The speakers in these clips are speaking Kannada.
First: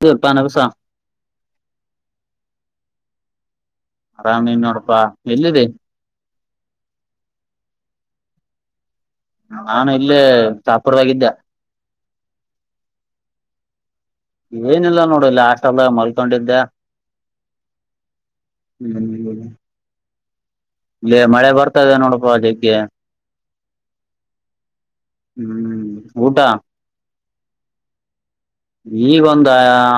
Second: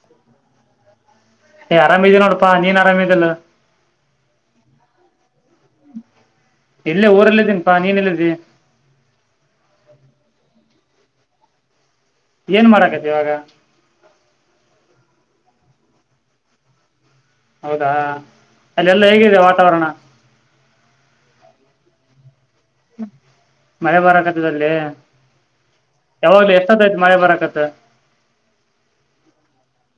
ತೀರ್ಪಾನಭಸಾ. ಅಾ ನೀನ್ ಆರಾಮದಲ್ಲ. ಆರಾಮ್ ನೀನ್ ನೋಡಪ್ಪಾ ಎಲ್ಲಿದೆ. ಇಲ್ಲೇ ಊರಲ್ಲಿದ್ದೀನ್ಪಾ ನೀನಲ್ಲಿದ್ದಿ. ನಾನು ಇಲ್ಲೇ ಚಾಪರ್ದಾಗಿದ್ದೆ. ಏನ್ ಮಾಡಾಕತಿ ಇವಾಗ. ಲಾಸ್ಟ್ ಅ ಮಲ್ಕೊಂಡಿದ್ದೆ. ಹೌದಾ ಅಲ್ಲಿ ಎಲ್ಲ ಹ್ಮ್ ಹೇಗಿದೆ ವಾತಾವರಣ. ಇಲ್ಲಿ ಮಳೆ ಬರ್ತದೆ ನೋಡಪ ಹಾಗ. ಮಳೆ ಬರಕತದಲ್ಲಿ ಹ್ಮ್ ಊಟ ಯಾವಾಗ್ಲೂ ಎಷ್ಟದಾಯ್ತು ಮಳೆ ಬರಕತ. ತ್ತ. ಈಗ ಒಂದ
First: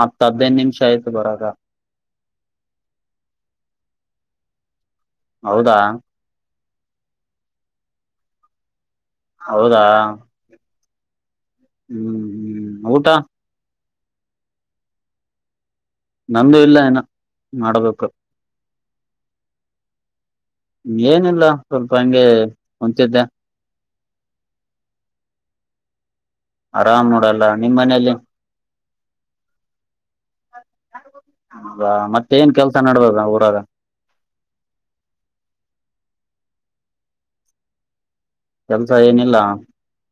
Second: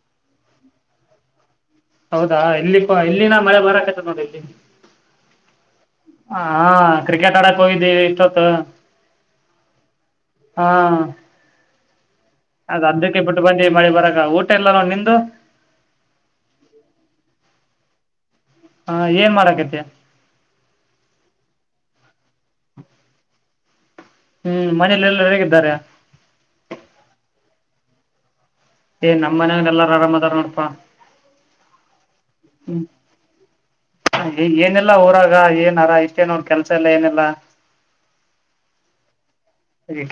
ಹತ್ತು ಹದ್ನೈದು ನಿಮಿಷ ಆಯ್ತು ಬರಾಗ. ಹೌದಾ ಎಲ್ಲಿ ಇಲ್ಲಿನ ಮಳೆ ಬರಕತ್ ನೋಡಿ ಇಲ್ಲಿ. ಹೌದಾ. ಹಾ ಕ್ರಿಕೆಟ್ ಆಡಕ್ ಹೋಗಿದ್ದೀ ಇಷ್ಟೊತ್ತು. ಹೌದಾ. ಹಾ. ಹ್ಮ್. ಹ್ಮ್ ಅದದು ಊಟ ಅದ್ದಕ್ಕೆ ಬಿಟ್ಟು ಬಂದಿ ಮಳಿ ಬರ. ಊಟ ಎಲ್ಲಾರ ನಿಂದು. ನಂದುು ಇಲ್ಲ ಏನ ಮಾಡಬೇಕು. ಹ. ಹಾ ಏನ್ ಮಾಡಕತ. ಏನಿಲ್ಲ ಸ್ವಲ್ಪ ಹಂಗೆ ಮುಂಂತಿದ್ದೆ. ಹ್ಮ್ ಮನೇಲೆ ಎಲ್ಲ ಹೇಗಿದ್ದಾರೆ ಆರಾಮ್ ನೋಡಲ್ಲ ನಿಮ್ ಮನೇೆಯಲ್ಲಿ. ಏ ನಮ್ಮ್ ಮನ ಎಲ್ಲಾರು ಆರಾಮ. ಡಪಾ. ಮತ್ತೇನ್ ಕೆಲ್ಸ ಹ್ಮ್ ನಡ್ದದ ಊರಾಗ ಏನೆಲ್ಲ ಊರಾಗ ಏನಾರ ಇಷ್ಟ. ಮ ನೋಡ್ ಕೆಲ್ಸ ಎಲ್ಲ ಏನೆಲ್ಲ. ಕೆಲ್ಸ ಏನಿಲ್ಲ.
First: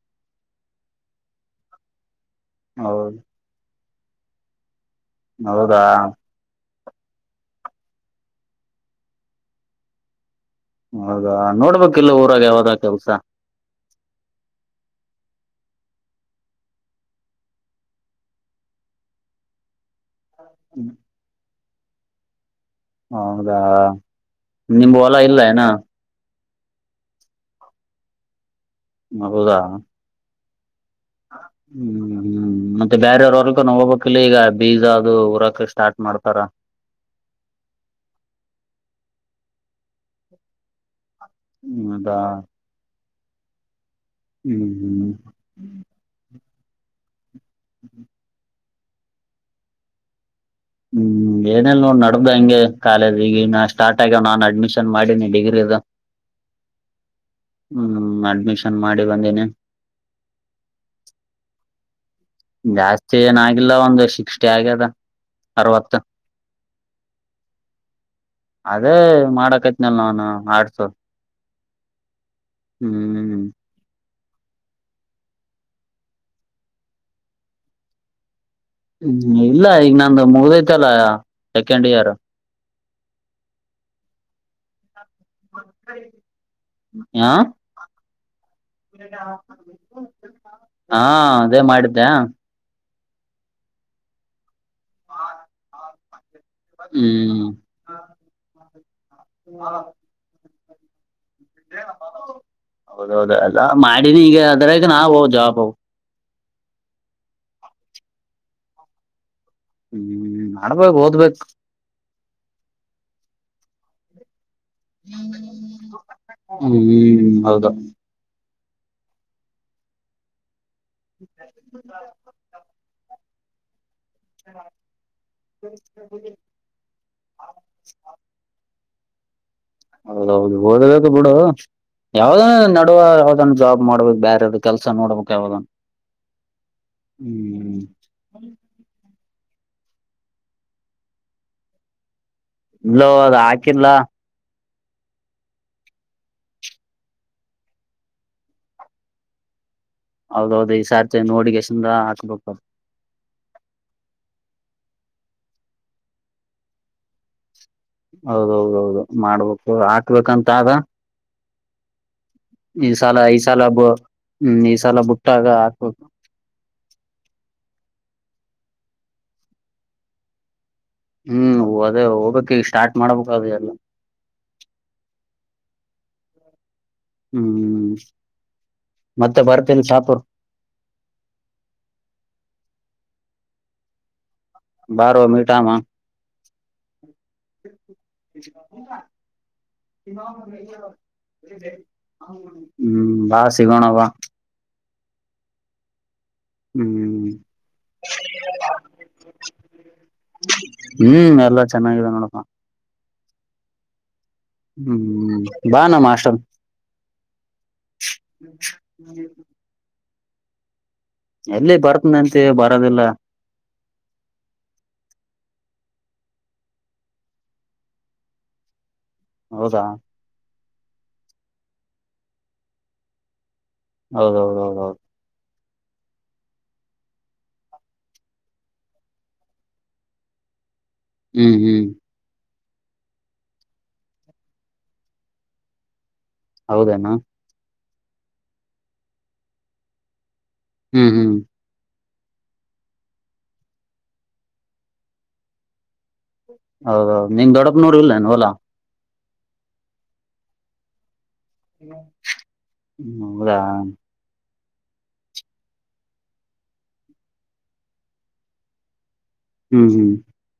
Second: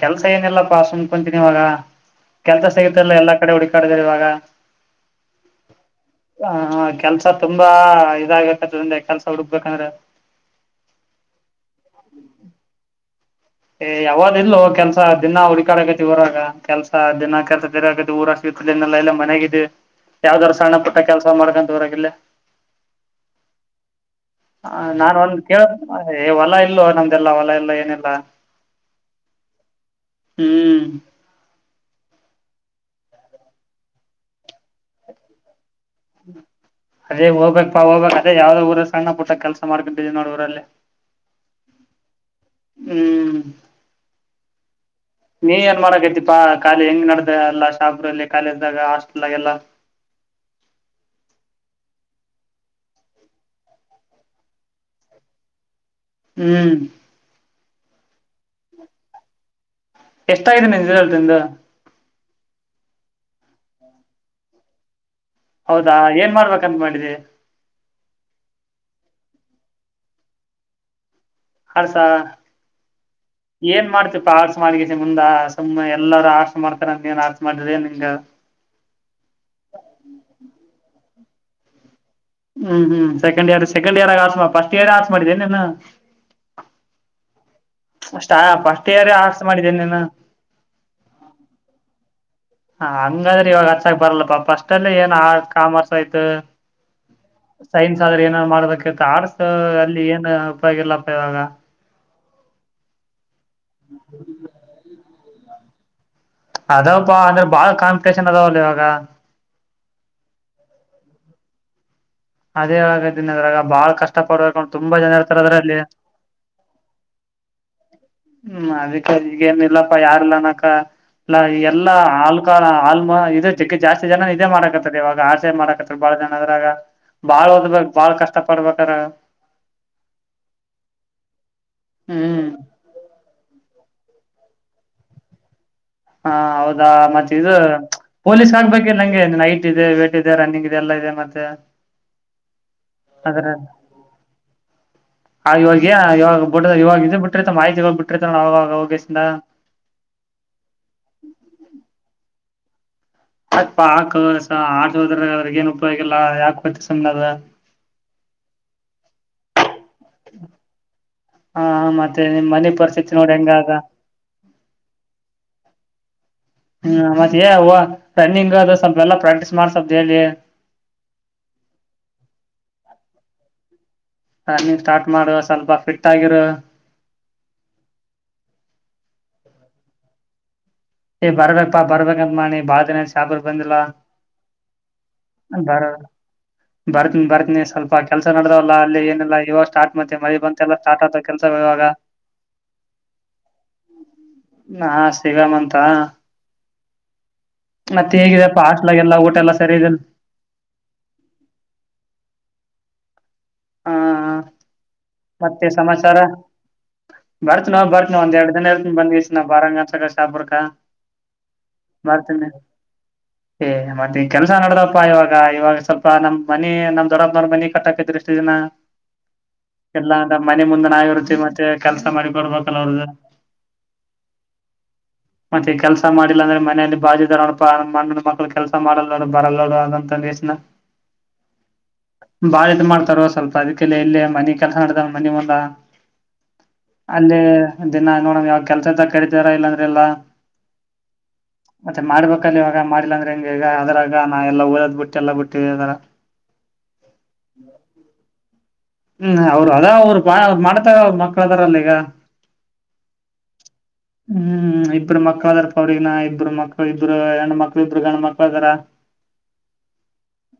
ಕೆಲ್ಸ ಏನಿಲ್ಲಪ್ಪಾಸುನ್ ಕುಂತೀನಿ ಇವಾಗ. ಕೆಲಸ ಹೌ ಸಿಗುತ್ತೆಲ್ಲ ಎ ಕಡೆ ಹುಿ. ಕಡದ್ರ ಇವಾಗ. ಹೌದಾ. ಆ ಕೆಲ್ಸ. ಸ ತುಂಬಾ ಇದಾಗ್ಬೇಕತ್ಂದೆ ಕೆಲ್ಸ ಹುಡುಕ್ಬೇಕಂದ್ರೆ. ಹೌದಾ ನೋಡ್ಬೇಕ ಇಲ್ಲ ಊರಾಗ ಯಾವಾಗ ಕೆ ಹಸಾ. ಏ ಯಾವಾಗ್ ಇಲ್ಲೊ ಕೆಲ್ಸ ದಿನಾ ಹುಡಕಾಡ ಆಗತಿ ಊರಾಗ ಕೆಲ್ಸ ದಿನಾ ಕೆಲ್ಸ ಬೇರೆ ಆಗತಿ ಊರ ಸಿತಲ್ಲಾ ಎಲ್ಲ ಮನೆಗಿದೆ. ಯಾವ್ದಾದ್ ಸಣ್ಣ ಪುಟ್ಟ ಕೆಲಸ ಮಾಡ್ಕಂತ. ಉರಕಿಲ್ಲ. ಹೌದಾ ನಿಮ ಹೊಲ ಇಲ್ಲ ಏನ. ಇಲ್ವ ನಮ್ದೆಲ್ಲ ಹೊಲ ಎಲ್ಲ ಏನೆಲ್ಲ. ಹೌದಾ ಹ್ಮ್ ಹ್ಮ್ ಹ್ಮ್ ಮತ್ತೆ ಬೇರವ್ರವರ್ಗ ನ ಹೋಗ್ಬೇಕಕ್ಿಲ್ಲ ಈಗ ಬೀಜ ಅದು ಉರಾಕೃಷ್ಟ ಅದೇ ಹೋಗ್ಬೇಕಕ್ಪ್ಪಾ ಹೋಗ್ ಅದೇ ಯಾವ್ದ ಊರ ಸಣ್ಣಟ್ಟ. ಕೆಲಸ ಮಾಡ್ಕೊಂಡಿದ್ದವಿ ನೋಡ ಊರಲ್ಲಿ. ಹೌದಾ ಹ್ಮ್ ಹ್ಮ್ ಹ್ಮ್್ಮ ನೀ ಏನ್ ಮಾಡಕೈತಿಪಾಖಾಲಿ ಹೆಂಗ್ ನಡ ಅಲ್ಲ ಶಾಬಲ್ಲಿ ಕಾಲ ಇಾಗ ಆಷ್ಟಲಾಗ ಎಲ್ಲ ಹ್ಮ್ ಏನಲ್ ನೋಡ್ ನಡ್ದ ಹಂಗೆ ಕಾಲೇಜ್ ಈಗ ಸ್ಟಾರ್ಟ್ ಆಗ್ಯವ್ ನಾನನ್ ಅಡ್ಮಿಷನ್ ಮಾಡಿನಿ ಡಿಗ್ರಿದು ಹ್ಮ್ ಹ್ಮ್ ಅಡ್ಮಿಷನ್ ಮಾಡಿ ಬಂದೀನಿ ಎಷ್ಟಾಗಿದೆ ಮದಿಂದ ಜಾಸ್ತಿ ಏನಾಗಿಿಲ್ಲ ಒಂದು ಶಿಕ್ಸ್ಟಿ ಆಗ್ಯದ ಹೌದಾ ಅರವತ್ತು ಏನ್ ಮಾಡ್ಬೇಕಂತ ಮಾಡಿದ್ದಿ ಅದೇ ಮಾಡಕೈತ್ನಲ್ ನನ್ ಆಡ್ಸೋ ಹರ್ಸ ಹ್ಮ್್ಮ್್ಮ ಆಡ್ಸ ಮಾಡ ಮುಂದ ಸುಮ್ಮ್ ಎಲ್ಲಾರೂ ಆಡ್ಸ ಮಾಡ್ತಾರ ನೀಏನ್ ಆಡ್ಸ ಮಾಡ್ರ ನಿನ್ಂಗ ಹ್ಮ್ ಇಲ್ಲ ಈಗ ನಂದು ಮುಗ್ದೈತೆಲ್ಲ ಸೆಕೆಂಡ್ ಇಯರ್ ಹ್ಮ ಹ್ಮ ಸಕೆ್ ಇಯರ್ ಸಕೆ್ ಇರ್ ಆಸ್ಫಸ್ಟ್ ಇಯರ್ ಆ ಮಾಡಿದ್ದೇನೆಲ್ಲ ಹಾ ನೀನು ಹಾ ಅದೇ ಮಾಡಿದ್ದೆ ಹ ಹಂಗಾದ್ರೆ ಇವಾಗ ಹಚ್ಚಕ್ ಬರಲ್ಲಪ್ಪಾ ಫಸ್ಟ್ ಅಲ್ಲಿ ಏನ್ ಆರ್ಟ್ ಕಾಮರ್ಸ್ ಆಯ್ತು ಹ್ಮ್ ಸೈನ್ಸ್ ಆದ್ರೆ ಏನಾದ್ರು ಮಾಡ್ಬೇಕತ್ತು ಆರ್ಟ್ಸ್ ಅಲ್ಲಿ ಏನ ಆಲ್ಲ ಇವಾಗ ಹೌದೌದು ಅ ಮಾಡಿನಿ ಈಗ ಅದ್ರಾಗ ನಾವು ಜಾ ಹೌ ಅದಾವಪ್ಪಾ ಅಂದ್ರೆ ಬಾಳ್ ಕಾಂಪಿಟೇಷನ್ ಅದಾವಲ್ಲ ಇವಾಗ ಹ್ಮ್ ಮಾಡ್ಬೇಕು ಓದ್ಬೇಕು ಅದೇ್ದಿ ಅದ್ರಾಗ ಬಾಳ್ ಕಷ್ಟ ಪಡ್ಬೇಕುಂಟ ಹ್ಮ್ ಹೌದಾ ಹ್ಮ್ ಅದಕ್ಕೆಗೇನ್ ಇಿಲ್ಲಪ್ಪ ಯಾರ್ಲ್ಲನಕ್ಕ ಇಲ್ಲ ಎಲ್ಲಾ ಆಳ್ ಕಾಲ ಆ [inaudible] ಜಾಸ್ತಿ ಜನನ್ ಇದೇ ಮಾಡಾಕತ್ತರ್ ಇವಾಗ ಆಡಚೆ ಮಾಡಕತ್ತರ್ ಬಾಳ ಜನ ಅದ್ರಾಗ ಬಾಳ್ ಓದ್ಬೇಕಕ್ ಬಾಳ್ ಕಷ್ಟ ಪಡ್ಬೇಕು ತರ ಹೌದೌದು ಹೋದಬೇಕ ಬಿಡ ಯಾವ್ದ ಹ್ಮ್ ನಡುವ ಯಾವ್ದ ಜಾಬ್ ಮಾಡ್ಬೇಕಕ್ ಬೇಾರಾರ ಕೆಲಸ ನೋಡ್ಬೇಕಕ್ ಯಾವಾಗ ಹಾ ಹೌದಾ ಮತ್ತೆ ಇದು ಪೊಲೀಸ್ ಆಗ್ಬೇಕಿಲ್ಲಂಗೆ ನೈಟ್ ಇದೆ ವೇಟ್ ಇದೆ ರನ್ನಿಂಗ್ ಇದೆ ಎಲ್ಲ ಇದೆ ಮತ್ತೆ ಇಲ್ಲೋ ಅದು ಹಾಕಿಲ್ಲ ಆ ಇವಾಗ ಇವಾಗ ಬ ಇವಾಗ ಇದ ಬಿಟ್ಟಿರ್ತ ಮಾಹಿತಿಗಳು ಬಿಟ್ಟಿತ ನಾಗೋಗೇಶಿಂದ ಹೌದೌದು ಈ ಈ ಸತಿ ನೋಡಿ ಕಿಶನ್ ಹಾಕ್ಬೇಕು [inaudible] ಅಪ್ಪಾ ಹಾಕಸ ಆಟೋರಿಗಿ ಅವ್ರಗಏನ್ ಉಪಯೋಗಗಿಲ್ಲ ಯಾಕ ಗತ ಸುಮ್ ಅದ ಹೌದೌದೌದು ಮಾಡ್ಬೇಕು ಹಾಕಬೇಕಂತ ಆದ ಹ ಮತ್ತೆ ನಿಮ್ ಮನೆ ಈ ಪರಿಸ್ಥಿತಿ ಸಲ ನೋಡಿ ಈ ಹೆಂಗ ಅದ ಸಲ್ಮ ಈ ಸಲ ಬುಟ್ಟಾಗ ಹಾಕ್ಬೇಕ ಹ್ಮ ಮತ್ತೆ ರನ್ನಿಂಗ್ ಅದು ಸ್ವಲ್ಪ ಎಲ್ಲಾ ಪ್ರಾಕ್ಟೀಸ್ ಮಾಡ ಸ್ವಲ್್ದ ಹೇಳಿ ಹ್ಮ್ ಅದೇ ಹೋಗ್ಬೇಕಕ್ ಈಗ ಸ್ಟಾರ್ಟ್ ಮಾಡ್ಬೇಕಕ್ದು ಎಲ್ಲ ರನ್ನಿಂಗ್ ಸ್ಟಾರ್ಟ್ ಮಾಡುವ ಸ್ವಲ್ಪ ಫಿಟ್ ಆಗಿರು ಹ್ಮ್ ಮತ್ತೆ ಬರ್ತೀನಿ ಶಾಪುರ್ಕ ಏ ಬರ್ಬೇಕಾ ಬರ್ಬೇಕಂತ ಮಾಡಿ ಬಾಳ ದಿನ ಆಯ್ತಾ ಶಹಪುರ್ ಬಂದಿಲ್ಲ ಬಾರೋ ಮೀಟಾಮ ಬರ ಬರ್ತನಿ ಬರ್ತನಿ ಸ್ವಲ್ಪ ಕೆಲ್ಸ ನಡ್ರಲ್ಲ ಅಲ್ಲಿ ಏನಲ್ಲ ಇವಾಗ ಸ್ಟಾರ್ಟ್ ಮತ್ತೆ ಮ ಬಂತೆ ಎಲ್ಲ ಸ್ಟಾರ್ಟ್ ಆಗ್ತ ಕೆಲ್ಸ ಇಾಗ ಹ್ಮ್ ಬಾ ಸಿಗೋಣ ಬಾ ಹಾ ಸಿಗ್ಗಮಂತ್ ಹಾ ಹ್ಮ್ ಹಾಸ್ಟ್ಲಾಗೆಲ್ಲ ಊಟ ಎಲ್ಲ ಸರಿ ಇದೆಲ್ಲ ಹ್ಮ್ ಎಲ್ಲಾ ಚೆನ್ನಾಗಿದೆ ನೋಡಪ್ಪ ಹಾ ಹ ಹ್ಮ್ ಬಾ ನಮ್ ಹಾಸ್ಟೆಲ್ ಬರ್ತ್ ನೋ ಬತ್ವು ಒಂದ ಎರಡ್ ದನ ಇತ ಬಂದ್ ನ ಬಾರಂಗ ಶಹಪುರ್ ಎಲ್ಲಿ ಬರ್ತನ ಅಂತೆ ಬರ್ತೀನಿ ಬರೋದಿಲ್ಲ ಏ ಮರ್ತೀಿ ಕೆಲ್ಸ ನಡದಪ್ಪ ಇವಾಗ ಇವಾಗ ಸ್ವಲ್ಪ ನಮ್ ಮನಿ ನಮ್ ದೊಡ್ಡದ ಮನಿ ಕಟ್ಟಕತ್ರಿ ಎಷ್ಟು ದಿನ. ಹೌದಾ. ಎಲ್ಲಾ ನಮ್ ಮನೆ ಮುಂದನ ಆಗಿರುತ್ತತಿ ಮತ್ತೆ ಕೆಲ್ಸ ಮಾಡಿ ಕೊೊಡ್ಬೇಕಲ್ಲ ಅವ್ರ್ದ. ಹೌದೌದೌದೌದು. ಮತ್ತೆ ಕೆಲ್ಸ ಮಾಡಿಲ್ಲ ಅಂದ್ರೆ ಮನೆಯಲ್ಲಿ ಬಾಜಿಿದರಣಪ್ಪ ಮಣ್ಣ ಮಕ್ಕಳು ಕೆಲ್ಸ ಮಾಡಲ್ಲ ನೋಡು ಬರಲ್ಲ ನೋಡು ಅಂತ ದ್ನ. ಹ್ಮ್ ಹ್ಮ್. ಬಾಳ ಇದ್ ಮಾಡ್ತಾರ ಸ್ವಲ್ಪ ಅದಕ್ಕೆಲ್ಲ ಎಲ್ಲೇ ಮನೆ. ಕೆಲಸ ನಡ್ದಾವ ನಿಮ್ಮಲ್ಲ. ಹೌದೇನಾ ಅಲ್ಲಿೇ. ದಿನ ನೋಡಮ್ ಯಾವ ಕೆಲಸಂತ ಕಡಿತಾರಾ ಇಲ್ಲಾಂದ್ರೆ ಇಾ. ಹ್ಮ್ ಹ್ಮ್. ಮತ್ತೆ ಮಾಡ್ಬೇಕಲ್ಲಿ ಇವಾಗ ಮಾಡಲಾಂದ್ರೆ ಹೆಂಗಗೆಗ ಅದ್ರಾಗ ನಾ ಎಲ್ಲಾ ಓದ್ ಬಿಟ್ಟ ಎಲ್ಲ ಬಿಟ್ಟ ಅದರ. ಹೌದೌದು ನಿಮ್ ದೊಡ್ಡಪುರ ನೋಡ್ ಇಲ್ಲ್ಲೇನು ಅಲಾ. ಹ್ಮ್ ಅವರು ಅದ ಅವ್ರು ಮಾಡ್ತಾರ ಮ. ಹ್ಮ ಹೌದಾ. ಹ್ಮ್ ಇಬ್ಬರು ಮಕ್ಳ ಅದಾರ ಪ ಅವ್ರಗನ ಇಬ್ಬರು ಮಕ್ಳ ಇಬ್ರು ಹೆಂಡ ಮಕ್ಳ ಇಬರು ಗಂಡ ಮಕ್ಳ ಅದಾರ. ಹ್ಮ್ ಹ್ಮ್.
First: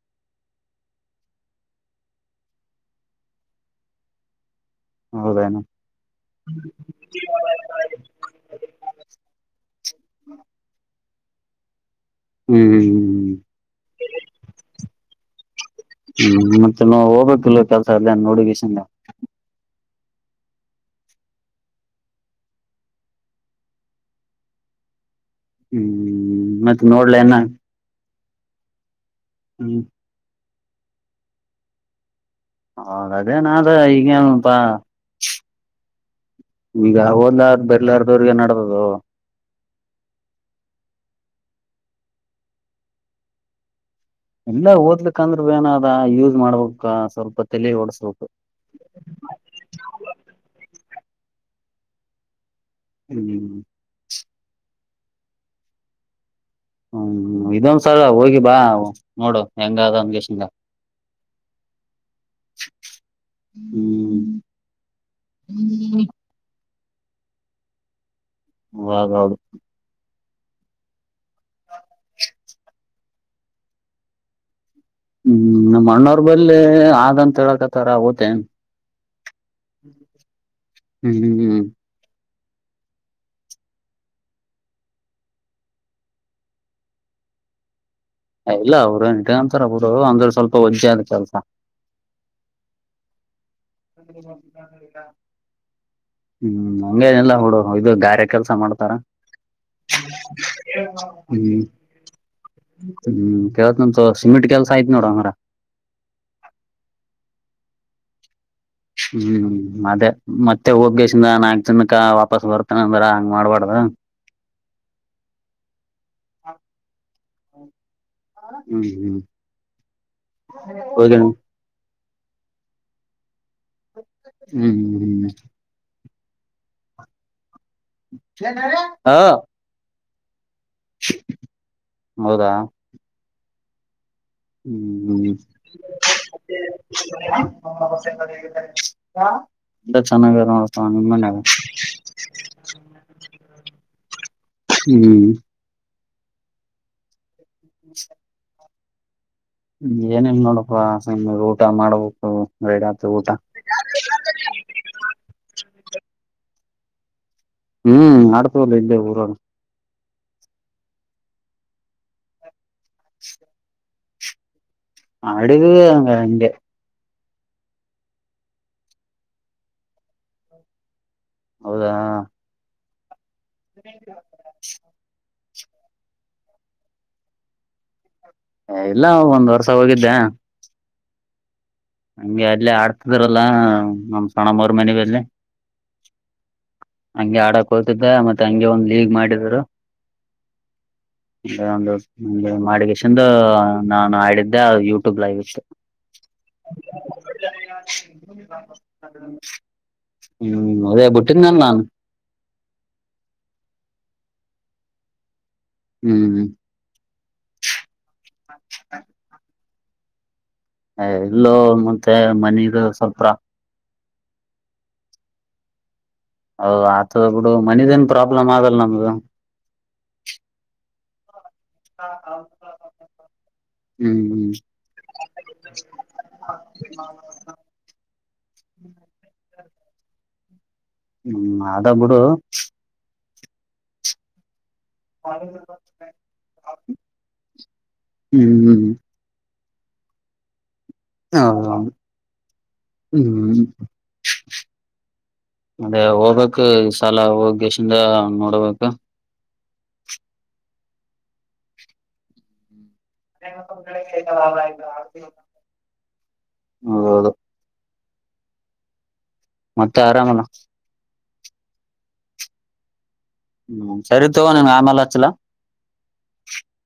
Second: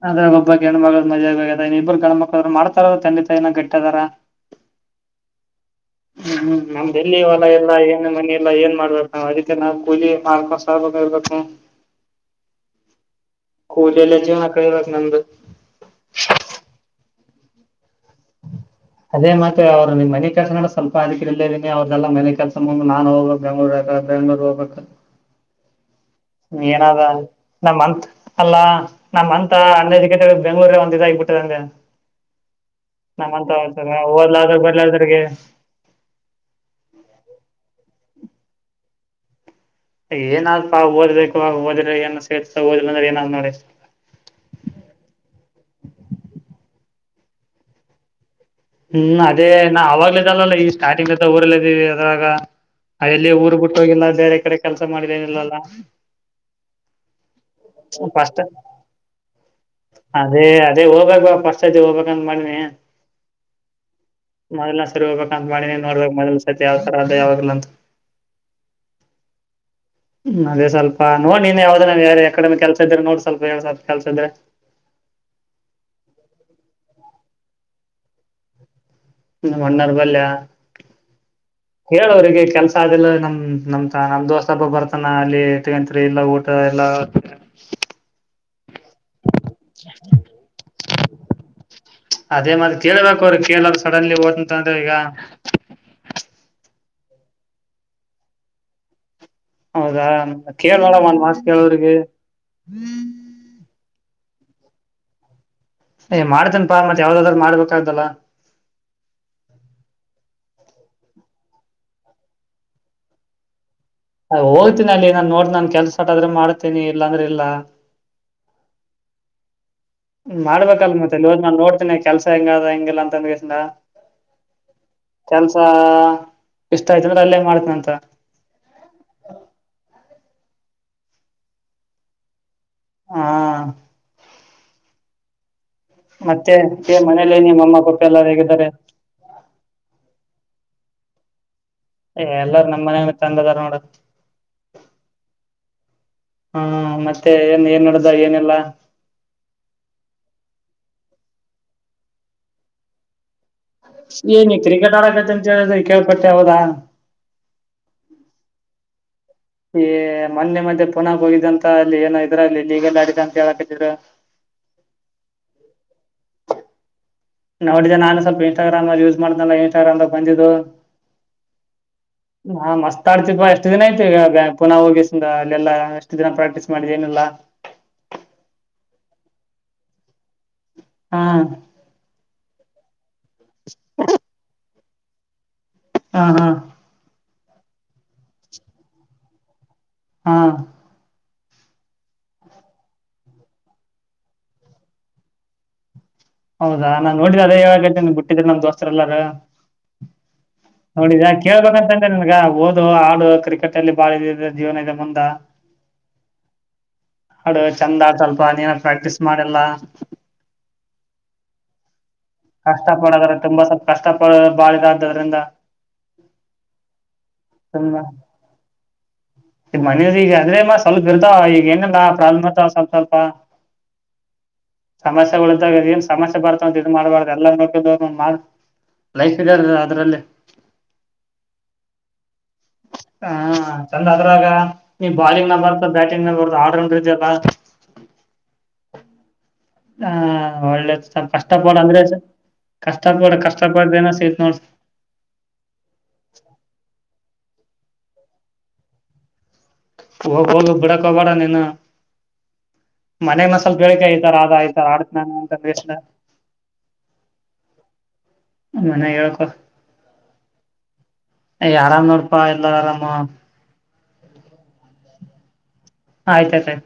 ಅದೆ ಒಬ್ಬ ಗಣ ಮಗಳು ಮಜೆ ಆ ಇಬ್ರು ಗಣ ಮಕ್ಳ ಮಾಡ್ತಾರ ತ. ಏನ ಗಟ್ಟದಾರ. ಹೌದೇನು ಹ್ಮ್ ಹ್ಮ್ ನಮ್ದಲ್ಲಿ ಹೊಲ ಎಲ್ಲಾ ಏನ್ ಮನ ಎಲ್ಲಾ ಏನ್ ಮಾಡ್ಬೇಕು ನಾವ್ ಅದ ರೀತಿ ನಾವು ಕೂಲಿ ಮಾರ್ಕಸ್ ಆಬೇಕು. ಹೂಂ. ಹ್ಮ್ ಹ್ಮ್ ಕೂಲಲ್ಲಜ ನನ್ನದು. [unintelligible] ಇಲ್ಲೆ ಕೆಲಸ ಇದೇ ನೋಡಕಿಸಗಿಂದ. ಅದೇ ಮತ್ತೆ ಅವರು ನಿನ್ ಮನೆ ಕೆಲ್ಸ ನ ಸ್ವಲ್ಪ ಅದಕ್ಕೆಿ ಇಲ್ಲೇ ಇದಿನಿ ಅವ್ರದೆೆಲ್ಲ ಮನೆ ಕೆಲ್ಸ ಮುಂದೆ ನಾನ್ ಹೋಗ್ಬೇಕಕ್ ಬೆಂಗ್ಳೂರ್ ಬ ಬೆಂಗ್ಳೂರ್ ಹೋಗ್ಬೇಕ. ಹ್ಮ್. ಮತ್ ಏನಾದ ನೋಡ್ಲೆನ ನಮ್ಮತ್ ಅಲ್ಲಾ ನಮ್ಮಂತ ಹ್ಮ್ ಆನ್ಎಜುಕೇಟೆಡ್. ಬೆಂ್ಗಳೂರ ಒಂದ ಇದಗಬಿಟ್ಟದಂಗ. ಹ ಅದೇ ನಾದ ಈಗೇಪ ಓದ್ಲಾದ್ರ ಬರ್ಲಾದ್ರಗೆ ಈಗ ಓದಲಾರದ್ ಬಾರಿಲಾರ್ದ. ್ರರಿಗೆ ನಡೆದದು. ಏನಾದ್ಪ್ಪ ಓದ್ಬೇಕು ಆ ಓದ್ರೆ ಏನ ಸೇತಓದಂದ್ರೆ ಏನಾದ್ ನೋಡ. ಎಲ್ಲಾ ಓದ್ಲಿಕ್ಕಂದ್ರ ಭ ಏನದ ಯೂಸ್ ಮಾಡ್ಬೇಕ ಸ್ವಲ್ಪ ತಲೆ ಓಡ್ಸ್ಲ್ಪ. ಹ್ಮ್ ಅದೇ ನಾ ಅವಾಗ್ಲ ಇದಲ್ಲಲ್ಲ ಈ ಸ್ಟಾರ್ಟಿಂಗ್ತ್ತ ಊರಲ್ಲ ಇದೀವಿ ಅದ್ರಾಗ. ಅಲ್ಲಿ ಹ್ಮ್ ಊರ್ ಬಿಟ್ಟ ಹೋಗಿಲ್ಲ ಬೇರೆ ಕಡೆ ಕೆಲ್ಸ. ಮಾಡಿದೇನಲ್ಲಲ್ಲ. ಹ್ಮ್ ಇದೊಂದ್ ಸಲ ಸೊಪ್ ಹೋಗಿ ಅಷ್ಟೇ ಬಾ ನೋಡು ಹೆಂಗದ ಹಂಗೇಶಂಗ ಅದೇ ಅದೇ ಹೋಗ್ಬೇಕ ಫಸ್ಟ್ಐತಿ ಹೋಗ್ಬೇಕಂತ ಮಾಡಿನಿ. ಹ್ಮ್ ಮೊದ್ಲ ಸರಿ ಹೋಗ್ಕ್ ಅಂತ ಮಾಡಿನಿ ನೋಡಬೇಕು ಮೊದ್ ಸರಿ. ಯಾವತರ ಅ ಯಾವಾದ್ ಇಲ್ಲಂತ. ಹಾಗಾಗೌದು. ಹ್ಮ್ ಅದೇವಪ ನೋಡ್ ನೀನ್ ಯಾವ್ದೇಾವ ಯಕಡಮೆ ಕೆಲ್ಸ ಇದ್ರೆ ನೋಡ್ ಸ್ವಲ್ಪ ಎಏಡ್ ಸಲ್ ಕೆಲ್ಸ ಇದ್ರೆ ಹ್ಮ್ ಅಣ್ಣೋರ್ ಬಲ್ಲಿ ಆದಂತ ಹತ್ತಕಥರಾವತ ಮಣ್ಣಾರ್ ಬಲ್ಯ ಹ್ಮ್ ಹ್ಮ್ ಹೇಳೋ್ರರಿಗೆ ಕೆಲ್ಸ ಅದೆಲ್ಲ ನಮ ನಮ್ ನಮ್ ದೋಸ್ತ ಅಪ್ಪ ಬರ್ತಾನ ಅಲ್ಲಿ ಇ ತಕಂತರಿ ಇಲ್ಲಾ ಊಟ ಎಲ್ಲ ಹೌದು ಇಲ್ಲ ಅವರು ಹಿಟಂತಾರ ಅವರು ಅಂದ್ರ ಸ್ವಲ್ಪ ಒಜ್ಜೆ ಆದ ಕೆಲ್ಸ ಕೇಳರು ಸಡನ್ಲಿ ಓತಂತಂದ ಈಗ ಹಂಗನೆಲ್ಲ ಬಿಡು ಇದು ಗಾರೆಯ ಕೆಲಸ ಮಾಡ್ತಾರ ಹೌದಾ ಕೇಳ್ೋಡ ಓನ್ ಮಾತ್ ಹ್ಮ್ ಕಳೋರುರಿಗೆ ಸಿಮಿಟ್ ಕೆಲ್ಸ ಆಯ್ತ್ ನೋಡ ಹಂಗ್ರ ಏ ಮಾಡ್ತನ್ಪಾ ಮತ್ ಯಾವ್ದಾದ್ರರು ಮಾಡ್ಬೇಕಾಗ್ದಲ್ಲ ಹ್ಮ್ ಅದೇ ಮತ್ತೆ ಹೋಗಸಿಂದ ನಾಲ್ಕು ಜನಕ ವಾಪಸ್ ಬರ್ತನ ಅಂದ್ರ ಹಂಗ್ ಮಾಡ್ಬಾರಡ್ದ ಹೋಗ್ತೀನಿ ಅಲ್ಲಿ ನಾನ್ ನೋಡ್ ನಾನ್ ಕೆಲ್ಸ ಆಟ ಆದ್ರೆ ಮಾಡ್ತೀನಿ ಇಲ್ಲಾಂದ್ರೆ ಇಲ್ಲ ಹ್ಮ್ ಹ್ಮ್ ಮಾಡ್ಬೇಕ ಅಲ್ ಮತ್ತೆ ಹೋಗಿ ಇವ್ ನಾನ್ ನೋಡ್ತೇನೆ ಕೆಲ್ಸ ಹೆಂಗ ಅದ ಹೆಂಗ್ಗಿಲ್ಲ ಅಂದಕಸಿ ಹ್ಮ್ ಹ್ಮ್ ಕೆಲ್ಸ [unintelligible] ಇಷ್ಟ ಆಯ್ತು ಅಂದ್ರ ಅಲ್ಲೇ ಮಾಡ್ತ [unintelligible] ಹಾ [unintelligible] ಹೌದಾ ಹಾ ಹ್ಮ್ ಹ್ಮ್ ಮತ್ತೆ ಮನೇಲಿನ ಅಮ್ಮ ಪಪ್ಪ ಎಲ್ಲಾರು ಹೇಗಿದ್ದಾರೆ ತಮ್ಮ ಎಲ್ಲ ನಮ್ಮ ಮನ ತಂದ ತಾರ ನೋಡ ಹ್ಮ್ ಹಾ ಮ ಮತ್ತೆ ಏನ್ ಏನ್ ನಡ್ದ ಏನೆಲ್ಲಾ ಏನನ್ ನೋಡಪ್ಪಾ ಊಟ ಮಾಡ್ಬೇಕು ರೈಡ ಹತ್ ಊಟ ಏನ ಕ್ರಿಕೆಟ್ ಆಡಕತ್ತ ಅಂತ ಹೇಳಿದ್ರ ಕೇಳ್ಪಟ್ಟೆ ಯಾವದಾ ಹ್ಮ್ ಆಡ್ಕೊಬುದು ಇಲೆ ಪೂರ ಮೊನ್ನೆ ಮದೆ ಪುನಾಗ ಹೋಗಿದ್ದಂತ ಅಲ್ಲಿ ಏನ ಇದ್ರ ಅಲ್ಲಿ ಇಲ್ಲಿ ಈಗೆಲ್ಲ ಅಡ ಅಂತ ಹೇಳಾಕಿದ್ರು ಅಡುಗ ನಿಂದ [inaudible] ನೋಡಿದ್ದ ನಾನು ಸ್ವಲ್ಪ ಇನ್ಸ್ಟಾಗ್ರಾಮ ಯೂಸ್ ಮಾಡ್ದಲ್ಲ ಇನ್ಸ್ಟಾಗ್ರಾಮಾಗ ಬಂದಿದ್ದು [unintelligible] ಹೌದಾ [unintelligible] ತಾಡ್ತಿ ಎಷ್ಟು ದಿನ ಯತೆತಿ ಈಗ್ಯಾ ಪುನಃ ಹೋಗಿಸಸ [unintelligible] ಲ್ಯಲ ಎಷ್ಟು ದಿನ ಪ್ರಾಕ್ಟೀಸ್ ಮಾಡಿದೆ ಏನಲ್ಲ [unintelligible] ಹ ಇಲ್ಲ ಒಂದ್ ವರ್ಷ ಹೋಗಿದ್ದೆ [unintelligible] ಹಾ [unintelligible] ಹಂಗೆ ಅಲ್ಲೇ ಆಡ್ [unintelligible] ಯ ಲ್ಲ ನಮ್ಮ್ ಸಣ್ಣ ಮ [unintelligible] ಮನೆಗೆ ಹೋದ್ರೆ [unintelligible] ಹಾ ಹಾ [unintelligible] ಹಂಗೆ ಆಡಕ್ ಹೋತಿದ್ದ ಮತ್ತೆ ಹಂಗೆ ಒಂದ್ ಲೀಗ್ ಮಾಡಿದ್ರು [unintelligible] ಹಾ [unintelligible] ಒಂದು ನ ಮಾಡಿಗೆೇಶನ್ ನಾನು ಆಡಿದ್ದೆ ಅದು ಯೂಟ್ಯೂಬ್ ಲೈವ್ ಇತ್ತು [unintelligible] ಹೌದಾ ನಾನ್ ನೋಡಿದ್ದ ಅದೇ ಏಳ ಗಂಟೆ ಬಿಟ್ಟಿದಿ ನಮ್ ದೋಸ್ತರೆ ಎಲ್ಲಾರ ಹ್ಮ್ ಅದೇ ನೋಡಿದ ಬಿಟ್ಟಿದ್ನಲ್ ನಾನು ಕೇಳ್ಬೇಕಂತಂದ್ರೆ ನನ್ಗ ಓದು ಹಾಡು ಕ್ರಿಕೆಟ್ ಅಲ್ಲಿ ಬಾಳ [unintelligible] ಜೀವನದ ಮುಂದ ಹ್ಮ್ [unintelligible] ಅಡು ಚಂದ ಸ್ಲ್ಪ ನೀನ ಪ್ರಾಕ್ಟೀಸ್ ಮಾಡೆಲ್ಲ [unintelligible] ಹ ಎಲ್ಲೋ [unintelligible] ಮತ್ತೆ ಮನದು ಸ್ವಲ್ಪ [unintelligible] ಕಷ್ಟಪಡ ಬಾಳಿಗೆ್ದದ್ರಿಂದ ಹೌದ ಆತದ ಬಿಡು ಮನದೇನ್ ಪ್ರಾಬ್ಲಮ್ ಆಗಲ್ಲ ನಮ್ದು ದ ಈ ಏನಂಗ ಪ್ರಾಬ್ಮ್ ಅ ಸ್ವಲ್ಪ ಸ್ವಲ್ಪ ಹ್ಮ್ ಹ್ಮ್ ಸಮಸ್ಯೆಗಳ್ದಾಗ ಏನ್ ಸಮಸ್ಯೆ ಬರ್ತಾವಂತ ಮಾಡ್ಬಾರ್ದ ಲೈಫ್ ಇದ ಅದ್ರಲ್ಲಿ [unintelligible] ಹ್ಮ್ ಅದ ಬಿಡು ಹಾ ಚಂದದ್ರಾಗ ನೀ ಬಾಲಿಂಗ್ ನ ಬರ್ತಾ ಬ್ಯಾಟಿಂಗ್ ನ ಬರ್ತ ಆಲ್ರೌಂಡ್ ಇದಲ್ಲ ಹ್ಮ್ ಹಾ ಒಳ್ಳೆದು ಹ ಕಷ್ಟಪಡ ಹ್ಮ್ ಕಷ್ಟಪಡ್ದ ಏನೋ ಸಿಗತ್ ನೋಡ್ ಅದೇ ಹೋಗ್ಕ್ು ಸಾಲ ಹೋಗ ೇಶಿಂದ ನೋಡಬೇಕ ಒ ಬಡಾ ಕಬಡಾನನಾ ಮನೆ ಮಸಾಲ ಬೆಳಕ ಈತರ ಆದ ಈತರ ಆಡ್ತ ನಾನು ಅಂತ ಬಷ್ಟ ಹೌದೌದು ಮನೆಗೆ ಹೇಳ್ ಮತ್ತೆ ಆರಾಮಣ್ಣ ಆರಾಮ್ ನೋಡ್ಪಾ ಎಲ್ಲರ ಆರಾಮ ಹ್ಮ ಸರಿ ತೋ ನಿನ್ಗೆ ಆಮೇಲೆ ಹಚ್ಚಲ ಆಯ್ತಾಯ್ತ ಆಯ್ತು